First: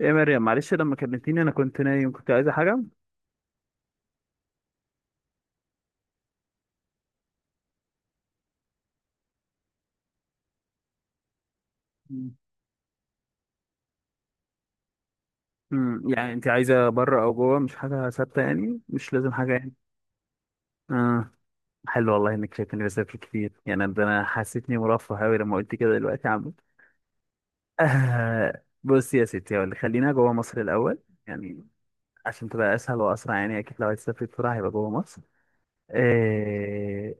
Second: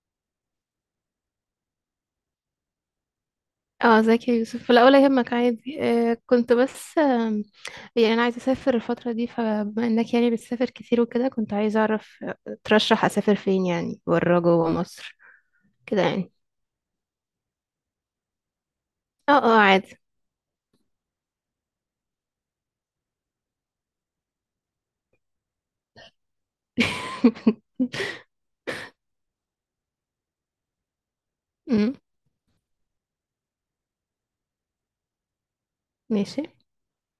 ايه يا مريم، معلش لما كلمتيني انا كنت نايم. كنت عايزه حاجه؟ اه، ازيك يا يوسف؟ لا ولا يهمك، عادي. كنت بس، يعني انا عايزه اسافر الفتره دي، فبما انك يعني بتسافر كتير وكده، كنت عايزه اعرف، مم. ترشح اسافر فين؟ يعني بره جوه مصر؟ كده يعني يعني. انت عايزه بره او جوه؟ مش حاجه ثابته يعني، مش لازم اه حاجه اه، يعني. عادي. اه، حلو والله انك شايفني بسافر كتير. يعني ده انا حسيتني مرفه قوي لما قلت كده دلوقتي يا عم. آه، بص يا ستي هقول لك، خلينا جوه مصر الاول يعني، امم. عشان تبقى اسهل واسرع. يعني اكيد لو عايز تسافر بسرعه هيبقى جوه مصر. ماشي. آه.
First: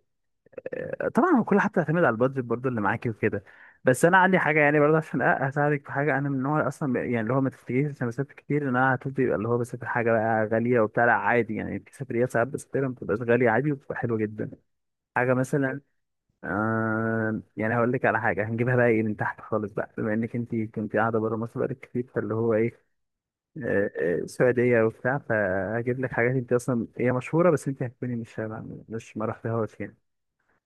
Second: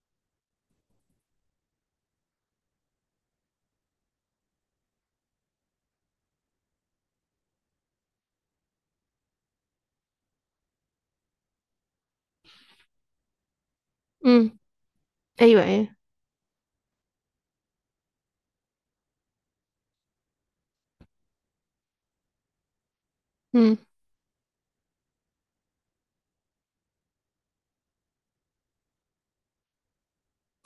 طبعا هو كل حاجه بتعتمد على البادجت برضو اللي معاكي وكده. بس انا عندي حاجه يعني برضه عشان اساعدك في حاجه. انا من النوع اصلا يعني اللي هو ما تفتكريش عشان بسافر كتير ان انا هتبقى يبقى اللي هو بسافر حاجه بقى غاليه وبتاع، لا عادي. يعني في سفريات ساعات بسافرها ما بتبقاش غاليه عادي وبتبقى حلوه امم. جدا. حاجه ايوه مثلا. ايوه. آه يعني هقول لك على حاجه هنجيبها بقى ايه من تحت خالص بقى، بما انك انت كنت قاعده بره مصر بقالك كتير فاللي هو ايه. امم. آه، سعوديه وبتاع، فهجيب لك حاجات انت اصلا هي مشهوره بس انت هتكوني مش ما رحتهاش يعني.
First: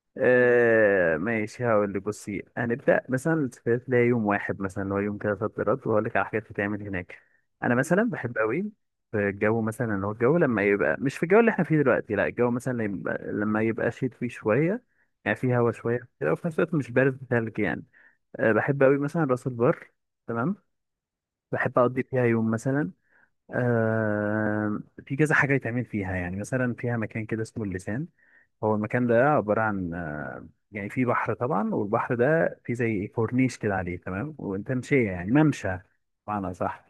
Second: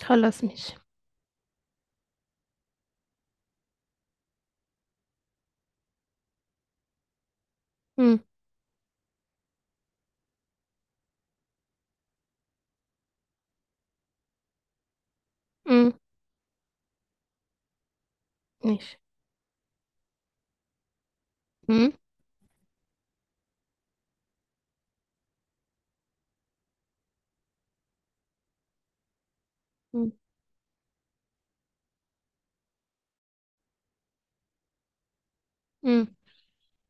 خلاص ماشي. آه ماشي، هقول لك. بصي، هنبدأ مثلا السفريات ليها يوم واحد، مثلا اللي هو يوم كده صد رد، وهقول لك على حاجات بتتعمل هناك. أنا مثلا امم. بحب أوي في الجو، مثلا اللي هو الجو لما يبقى مش في الجو اللي احنا فيه دلوقتي، لا الجو مثلا لما يبقى، لما يبقى شيت فيه شوية، يعني فيه هوا امم. شوية كده وفي نفس الوقت مش بارد تلج يعني. آه بحب أوي ماشي. مثلا راس البر. تمام. بحب امم. أقضي فيها يوم مثلا. آه. في كذا حاجة يتعمل فيها، يعني مثلا فيها مكان كده اسمه اللسان. هو المكان ده عبارة عن امم. يعني في بحر طبعا، والبحر ده فيه زي كورنيش كده عليه تمام، وتمشية يعني ممشى امم. بمعنى صح.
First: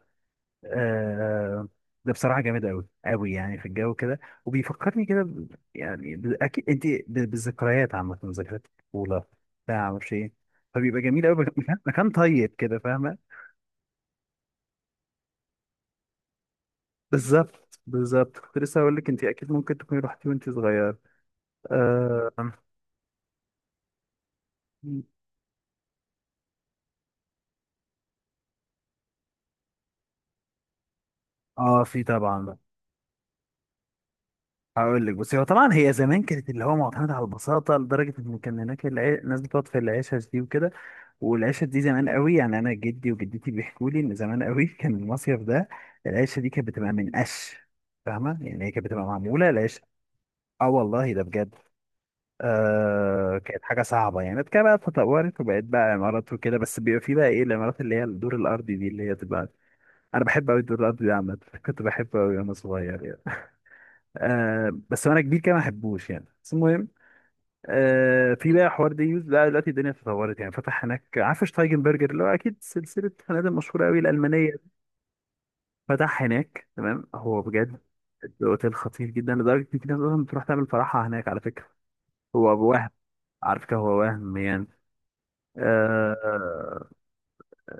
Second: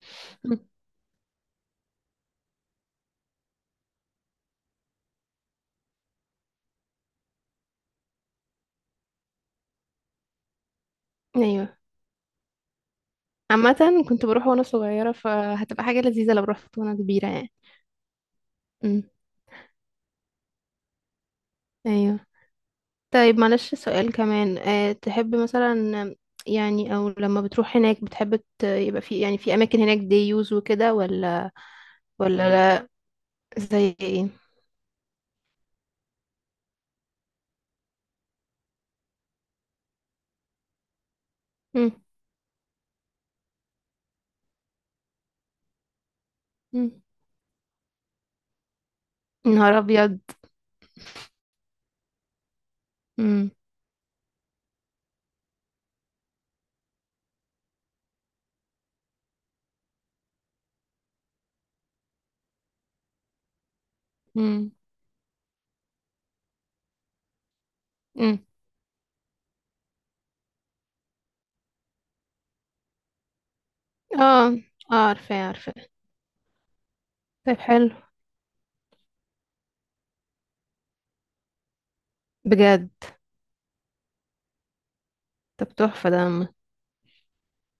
أمم. آه. ده بصراحة جامد أوي أوي، يعني في الجو كده وبيفكرني كده أكيد أنت بالذكريات، عامة ذكريات الطفولة بتاع معرفش إيه. فبيبقى جميل أوي، ايوه. مكان طيب كده، فاهمة؟ عامه، كنت بروح وانا صغيره، فهتبقى حاجه لذيذه لو رحت وانا كبيره يعني. بالظبط بالظبط، كنت لسه هقول امم. لك أنت أكيد ممكن تكوني رحتي وأنت صغير. ايوه. آه. طيب معلش سؤال كمان، تحب مثلا، يعني او لما بتروح هناك، بتحب يبقى في، يعني في اماكن هناك دي يوز وكده، ولا؟ آه في ولا طبعا. لا؟ زي ايه؟ هقول لك. بس هو طبعا هي زمان كانت اللي هو معتمده على البساطه، لدرجه ان كان هناك الناس بتقعد في العشش دي وكده. والعشش دي مم. زمان قوي، يعني انا جدي وجدتي بيحكوا لي ان زمان قوي كان المصيف ده العشه دي كانت مم. بتبقى من قش، فاهمه؟ يعني هي كانت بتبقى معموله نهار العش. ابيض. اه والله ده بجد. آه مم. كانت حاجه صعبه يعني. بعد كده بقى تطورت وبقت بقى عمارات وكده. بس بيبقى في بقى ايه، العمارات اللي هي الدور الارضي دي اللي هي تبقى، انا بحب قوي الدور الارضي ده عامه. كنت بحبه قوي وانا صغير يعني. مم. آه بس وانا كبير كده ما احبوش يعني، بس المهم مم. في بقى حوار ديوز. لا دلوقتي الدنيا اتطورت يعني. فتح هناك، عارف شتايجنبرجر اللي هو اكيد سلسله فنادق مشهوره قوي الالمانيه، اه اه، عارفه عارفه. فتح هناك. تمام، هو طيب بجد حلو. الاوتيل خطير جدا، لدرجه ان في ناس اصلا بتروح تعمل فرحها هناك على فكره. هو أبو بجد. وهم، على فكره هو وهم يعني. طب تحفه، ده آه.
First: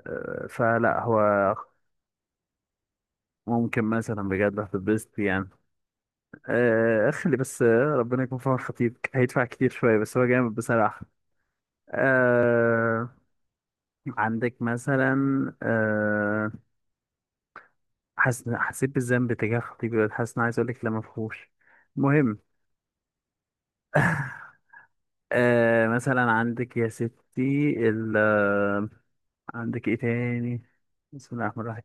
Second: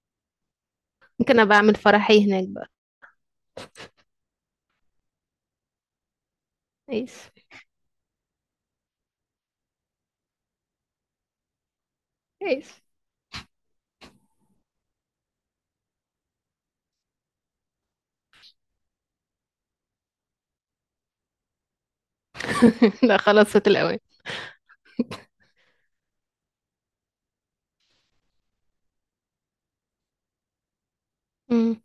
آه فلا هو ممكن ابقى اعمل فرحي هناك بقى. ممكن مثلا بجد هتتبسط يعني. آه اسف، خلي بس، ربنا يكون في عون خطيبك هيدفع كتير شويه، بس هو جامد بصراحه. اسف. آه عندك مثلا آه، حسيت بالذنب تجاه خطيبي دلوقتي، حاسس إن أنا عايز أقول لك لا مفهوش. المهم، لا خلاص، فات الاوان. مثلا عندك يا ستي ال... آه، عندك إيه تاني؟ بسم الله الرحمن مم. الرحيم.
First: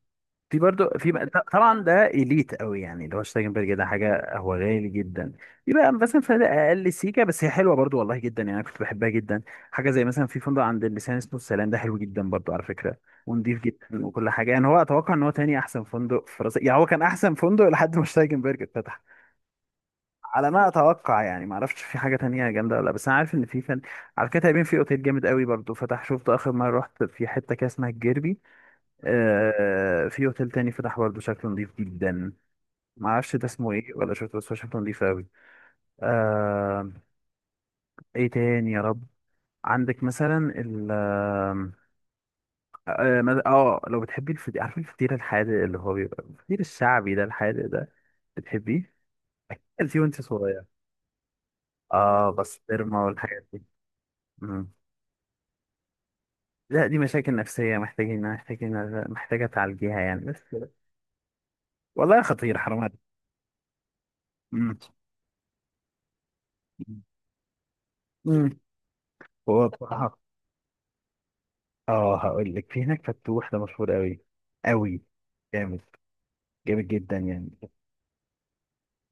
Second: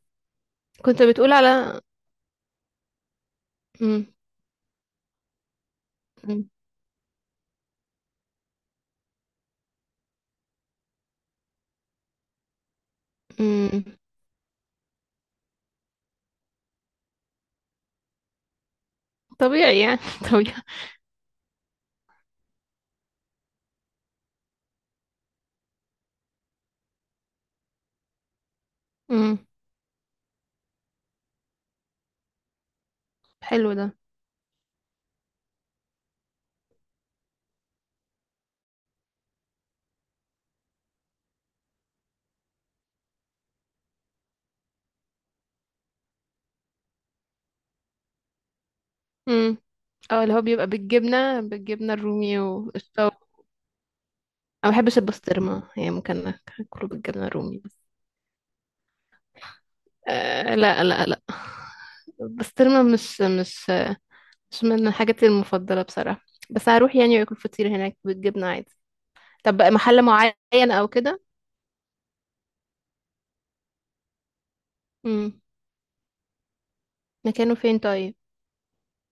في برضو كنت بتقول على. طبعا ده اليت قوي يعني، اللي هو شتايجنبرج ده مم. حاجه هو غالي جدا. في بقى مثلا فنادق مم. اقل سيكه، بس هي حلوه برضو والله جدا يعني. انا كنت بحبها جدا. حاجه زي مثلا في فندق عند اللسان اسمه السلام، ده حلو جدا برضو على فكره، ونضيف مم. جدا وكل حاجه يعني. هو اتوقع ان هو تاني احسن فندق في راس، يعني هو كان احسن فندق لحد ما شتايجنبرج اتفتح، طبيعي يعني. على طبيعي. ما اتوقع يعني. ما اعرفش في حاجه تانية جامده ولا لا، بس انا عارف ان في فن. على كده تقريبا في اوتيل جامد قوي برضو فتح، شفته اخر مره رحت في حته كده اسمها الجيربي. مم. آه في اوتيل تاني فتح برضه شكله نضيف جدا. ما اعرفش ده اسمه حلو ده. ايه ولا شفته، بس هو شكله نضيف قوي. آه. ايه تاني يا رب؟ عندك مثلا ال اه آه، مد- آه، لو بتحبي الفطير، عارفه الفطير الحادق اللي هو بيبقى الفطير الشعبي ده الحادق ده، بتحبيه؟ امم. اكيد أكلتيه وانت اه، اللي هو صغير. بيبقى بالجبنة، بالجبنة اه الرومي بسطرمه والشطة. والحاجات دي. انا ما مم. بحبش البسطرمة يعني، ممكن لا اكله دي بالجبنة مشاكل الرومي نفسية، بس. محتاجين محتاجين محتاجة تعالجيها يعني بس. آه، لا لا لا. والله خطير، حرام البسطرمة عليك. مش مم. من حاجاتي المفضلة بصراحة. بس هروح يعني واكل فطير هناك بالجبنة مم. عادي. طب هو بقى محل بصراحة، معين او كده؟ اه هقول لك، في هناك فتوح ده مشهور قوي قوي، امم. جامد، جامد جدا يعني. مكانه فين طيب؟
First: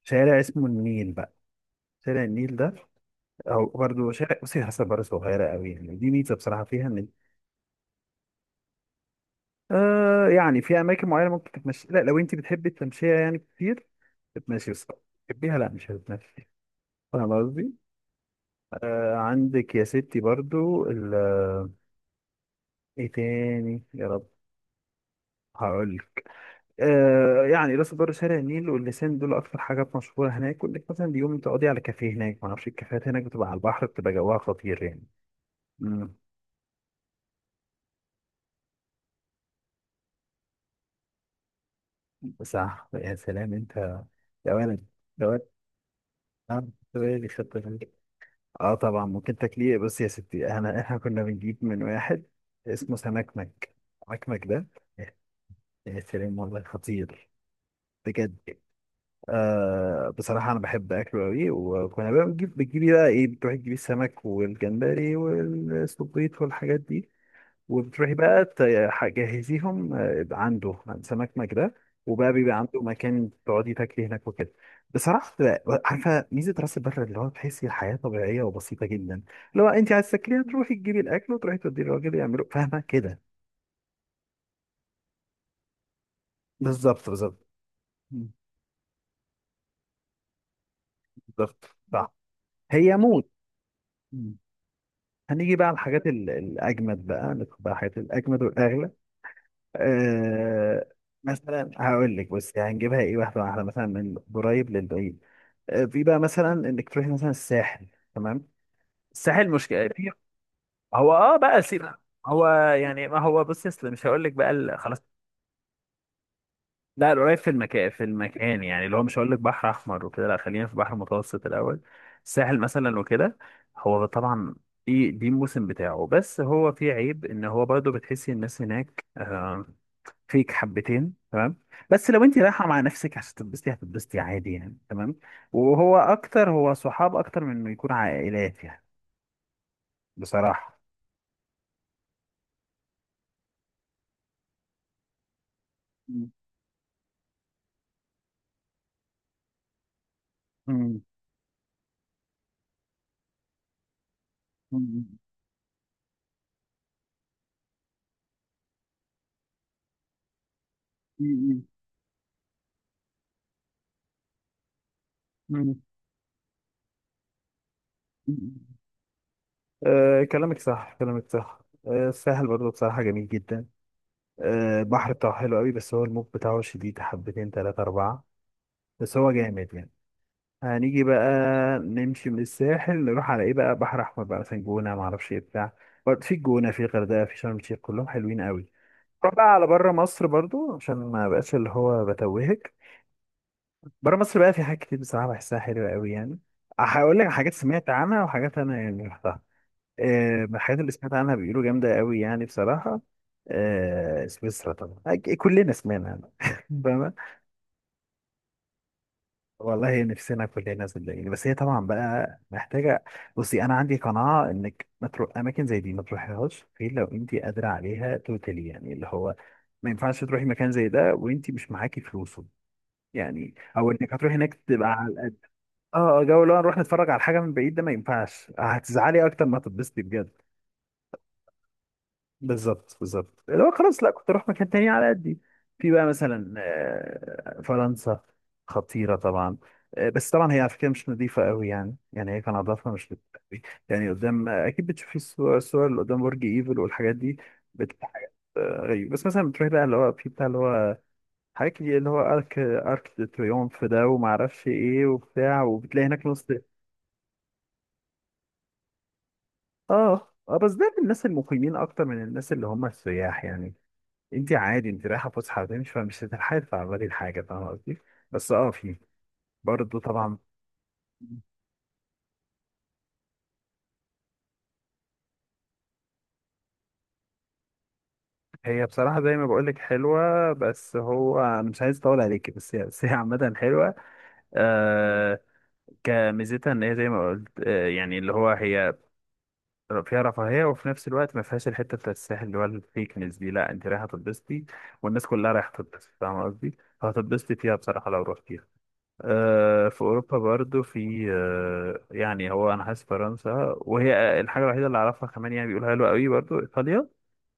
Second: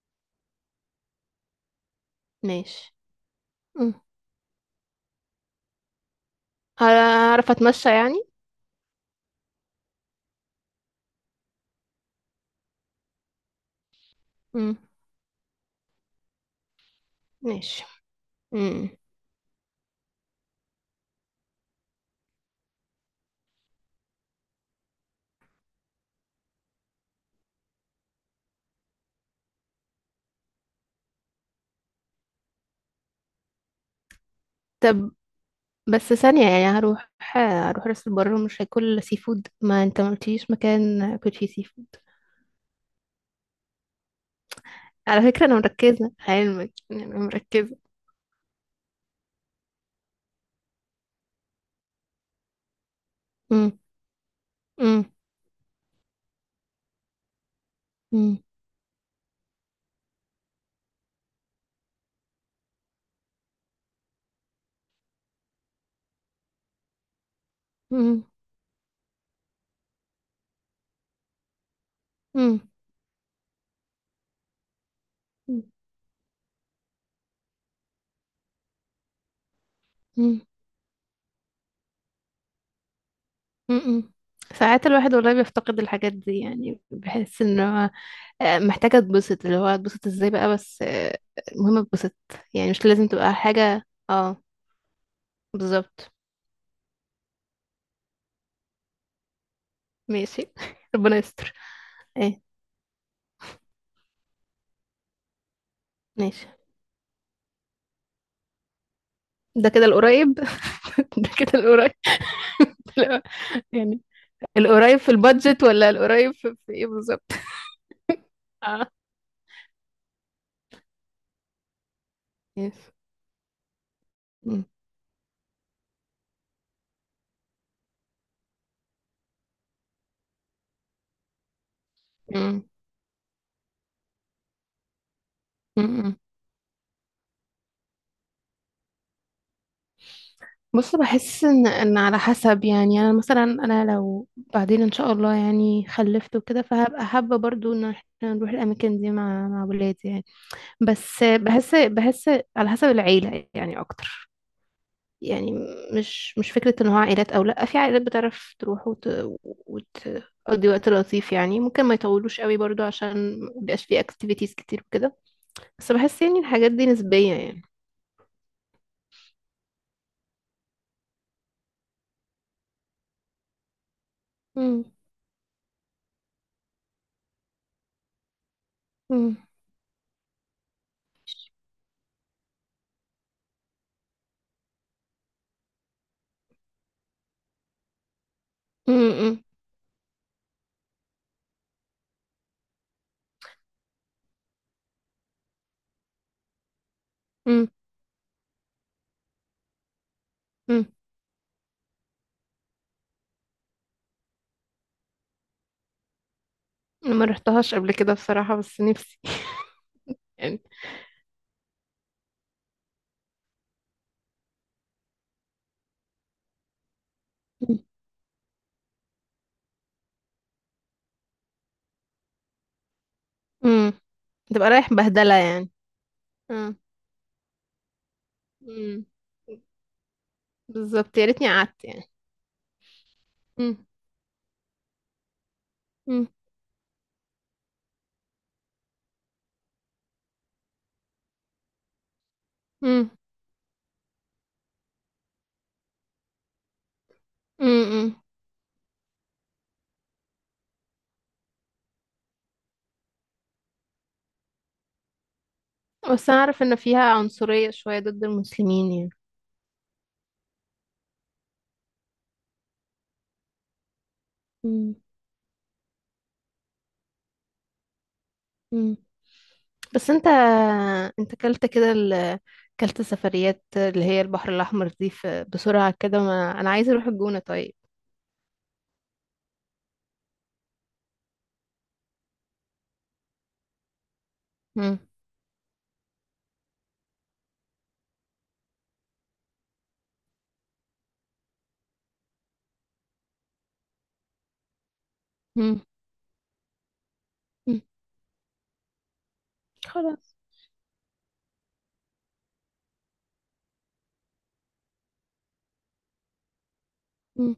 شارع اسمه النيل بقى، شارع النيل ده، ماشي. او امم. برضه شارع، بصي حسب بره صغيره قوي يعني، دي ميزه بصراحه فيها ان، هعرف اتمشى يعني؟ آه يعني في اماكن معينه ممكن تتمشي، لا لو انت بتحبي التمشيه يعني كتير تتمشي امم. بس، تحبيها لا مش هتتمشي، فاهم قصدي؟ ماشي. امم. آه عندك يا ستي برضه ايه تاني يا رب؟ هقول آه يعني راس البر شارع النيل واللسان دول اكتر حاجات مشهوره هناك، وانك مثلا اليوم تقضي على كافيه هناك. ما اعرفش، الكافيهات هناك بتبقى على البحر، بتبقى جواها خطير يعني. طب بس امم ثانية، يعني هروح راس البر ومش هاكل سي فود؟ ما انت ما قلتليش مكان اكل فيه سي فود. صح، يا سلام انت، يا ولد، على يا فكرة ولد. انا مركزة اه علمك، طب يعني إيه انا اللي خدت مركزة. بالك؟ طبعا ممكن تاكليه. بص يا ستي، انا احنا كنا بنجيب من واحد اسمه مم. سمكمك، سمكمك ده، مم. يا سلام والله خطير، بجد. مم. آه بصراحة أنا بحب أكله أوي، وكنا بقى بنجيب بتجيبي بقى إيه، بتروحي تجيبي السمك والجمبري والسبيط والحاجات دي، وبتروحي مم. بقى تجهزيهم عنده، عند سمك مجده، وبقى بيبقى مم. عنده مكان تقعدي تاكلي هناك وكده. بصراحة بتبقى، عارفة ميزة راس البر اللي هو تحسي الحياة طبيعية وبسيطة جدا. لو أنت عايز مم. تاكليها تروحي تجيبي الأكل، وتروحي توديه للراجل يعمله، فاهمة كده؟ مم. ساعات الواحد والله بيفتقد الحاجات دي، يعني بالظبط بحس بالظبط. ان هو، محتاجة اتبسط، اللي هو اتبسط ازاي بقى، بس بالظبط. المهم صح. اتبسط. يعني مش هي لازم موت. تبقى حاجة. اه، هنيجي بقى على الحاجات بالظبط. الأجمد بقى، ندخل بقى الحاجات الأجمد والأغلى. ماشي. أه ربنا يستر. مثلا هقول لك ايه؟ بس هنجيبها إيه واحدة واحدة، مثلا من قريب للبعيد. أه في بقى ماشي. مثلا إنك تروحي مثلا الساحل. تمام. الساحل ده كده مشكلة في، القريب؟ هو ده اه كده بقى القريب؟ سيب، هو يعني ما لا هو بص يا أصل، يعني، مش هقول لك بقى القريب خلاص. في البادجت ولا القريب في ايه لا بالظبط؟ القريب في المكان، في المكان يعني آه. اللي هو مش هقول لك بحر احمر وكده، لا خلينا في بحر متوسط الاول. الساحل يس. مثلا وكده، هو طبعا مم. دي دي الموسم بتاعه، بس هو فيه عيب ان هو برضه بتحسي الناس هناك، فيك حبتين، تمام. بس لو انت مم. رايحه مع نفسك عشان تتبسطي هتتبسطي عادي يعني، تمام. وهو مم. اكتر هو صحاب اكتر من انه يكون عائلات يعني، بصراحه. بص، بحس ان على حسب، يعني انا مثلا، انا لو بعدين ان شاء الله يعني مم. خلفت وكده، فهبقى حابه برضو ان احنا نروح الاماكن دي مع ولادي يعني. مم. بس بحس على حسب العيله يعني اكتر، مم. يعني مش فكرة ان هو عائلات او لا، في عائلات بتعرف تروح وتقضي وقت لطيف، يعني مم. ممكن ما يطولوش قوي برضو عشان مبيبقاش فيه اكتيفيتيز كتير وكده. مم. بس بحس يعني الحاجات دي نسبية يعني. مم. أه كلامك صح، كلامك صح. أه الساحل برضه بصراحة جميل جدا. أه مم. البحر بتاعه حلو قوي، بس هو الموج بتاعه شديد حبتين تلاتة أربعة، بس هو مم. جامد يعني. هنيجي بقى، نمشي من الساحل نروح على إيه بقى، بحر أحمر بقى مثلا، جونة معرفش إيه بتاع. برضه في الجونة في الغردقة في شرم الشيخ، كلهم حلوين قوي. نروح مم. بقى على بره مصر برضه عشان ما بقاش اللي هو بتوهك. بره مصر بقى، في حاجات كتير بصراحة بحسها حلوة قوي يعني. هقول لك حاجات مم. سمعت عنها وحاجات أنا يعني رحتها. من الحاجات مم. اللي سمعت عنها بيقولوا جامدة قوي يعني بصراحة سويسرا طبعا، كلنا سمعنا عنها. فاهمة؟ أنا ما رحتهاش قبل كده بصراحة، بس نفسي. والله نفسنا يعني. كلنا صدقيني، بس هي طبعا بقى محتاجة، بصي أنا عندي قناعة إنك ما تروح أماكن زي دي، ما تروحيهاش غير لو أنت قادرة عليها توتالي، يعني اللي هو ما ينفعش تروحي مكان زي ده وأنت مش معاكي فلوسه، يعني أو مم. إنك هتروحي هناك تبقى تبقى رايح على بهدلة قد. يعني. آه جو اللي هو مم. نروح نتفرج على حاجة من بعيد ده ما ينفعش، مم. هتزعلي أكتر ما هتتبسطي بجد. بالظبط، يا ريتني قعدت يعني. بالظبط بالظبط، اللي هو مم. خلاص لا كنت اروح مكان تاني على قدي. في بقى مم. مثلا فرنسا، خطيره طبعا. بس طبعا هي على فكره مش نظيفه قوي يعني، يعني هي كان نظافه مم. مش نظيفة قوي يعني. قدام، اكيد بتشوفي الصور، الصور اللي قدام برج ايفل والحاجات دي مم. بتبقى مم. حاجات غريبه. بس مثلا بتروحي بقى اللي هو في بتاع اللي هو حاجات كتير اللي هو ارك دي تريومف ده وما اعرفش ايه وبتاع، وبتلاقي هناك بس أنا نص. أعرف إن فيها عنصرية شوية ضد المسلمين يعني. اه اه بس ده للناس المقيمين اكتر من الناس اللي هم السياح يعني. انت عادي، مم. انت رايحه فسحه هتمشي، فمش هتلحقي تتعرضي لحاجه، فاهمه قصدي؟ بس اه في مم. برضه بس انت، طبعا. كلت كده كلت سفريات اللي هي البحر الأحمر دي بسرعة كده، ما... أنا عايزة أروح الجونة طيب. هي بصراحه زي ما بقول لك حلوه، بس هو انا مش عايز اطول عليكي، بس هي، بس هي عامه حلوه. مم. آه كميزتها ان هي زي ما قلت آه يعني اللي هو هي فيها رفاهيه، وفي نفس الوقت ما فيهاش الحته بتاعت الساحل اللي هو الفيكنس دي. لا انت رايحه تتبسطي والناس كلها رايحه مم. تتبسط، فاهمه قصدي؟ فهتتبسطي فيها مم. بصراحه لو روحتيها. في خلاص. اوروبا برضو في، يعني هو انا حاسس فرنسا وهي الحاجه الوحيده اللي اعرفها، كمان يعني بيقولوا حلوه قوي برضو ايطاليا، مم.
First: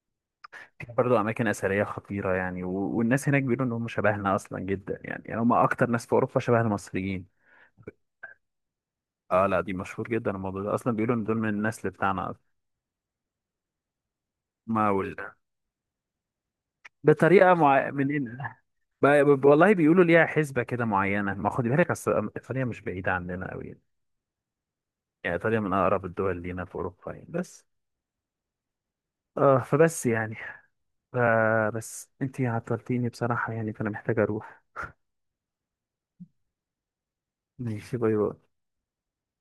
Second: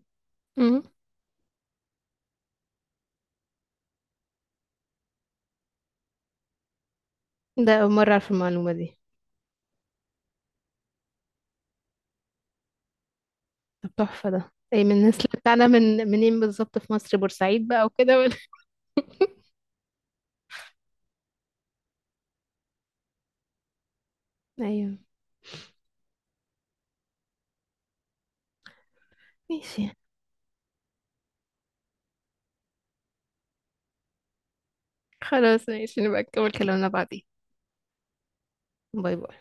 مم. فيها برضو اماكن اثريه خطيره يعني، والناس هناك بيقولوا ان هم شبهنا اصلا جدا يعني، يعني هم اكتر ناس في اوروبا شبه المصريين. ده أول مرة أعرف المعلومة دي. اه لا دي مشهور جدا الموضوع ده اصلا، بيقولوا ان دول من النسل بتاعنا اصلا. طب تحفة ده، أي ما من وال... الناس اللي بتاعنا، من منين بالظبط؟ في مصر بطريقه بورسعيد بقى مع... من وكده، ولا؟ إن- ب... ب... والله بيقولوا ليها حسبه كده معينه، ما خد بالك، اصل ايطاليا مش بعيده عننا قوي يعني، أيوه. يعني ايطاليا من اقرب الدول لينا في اوروبا يعني. بس اه ماشي. فبس يعني آه. بس انتي عطلتيني بصراحة يعني، فانا محتاج اروح. خلاص ماشي، نبقى نكمل كلامنا بعدين. ماشي، باي باي. باي باي.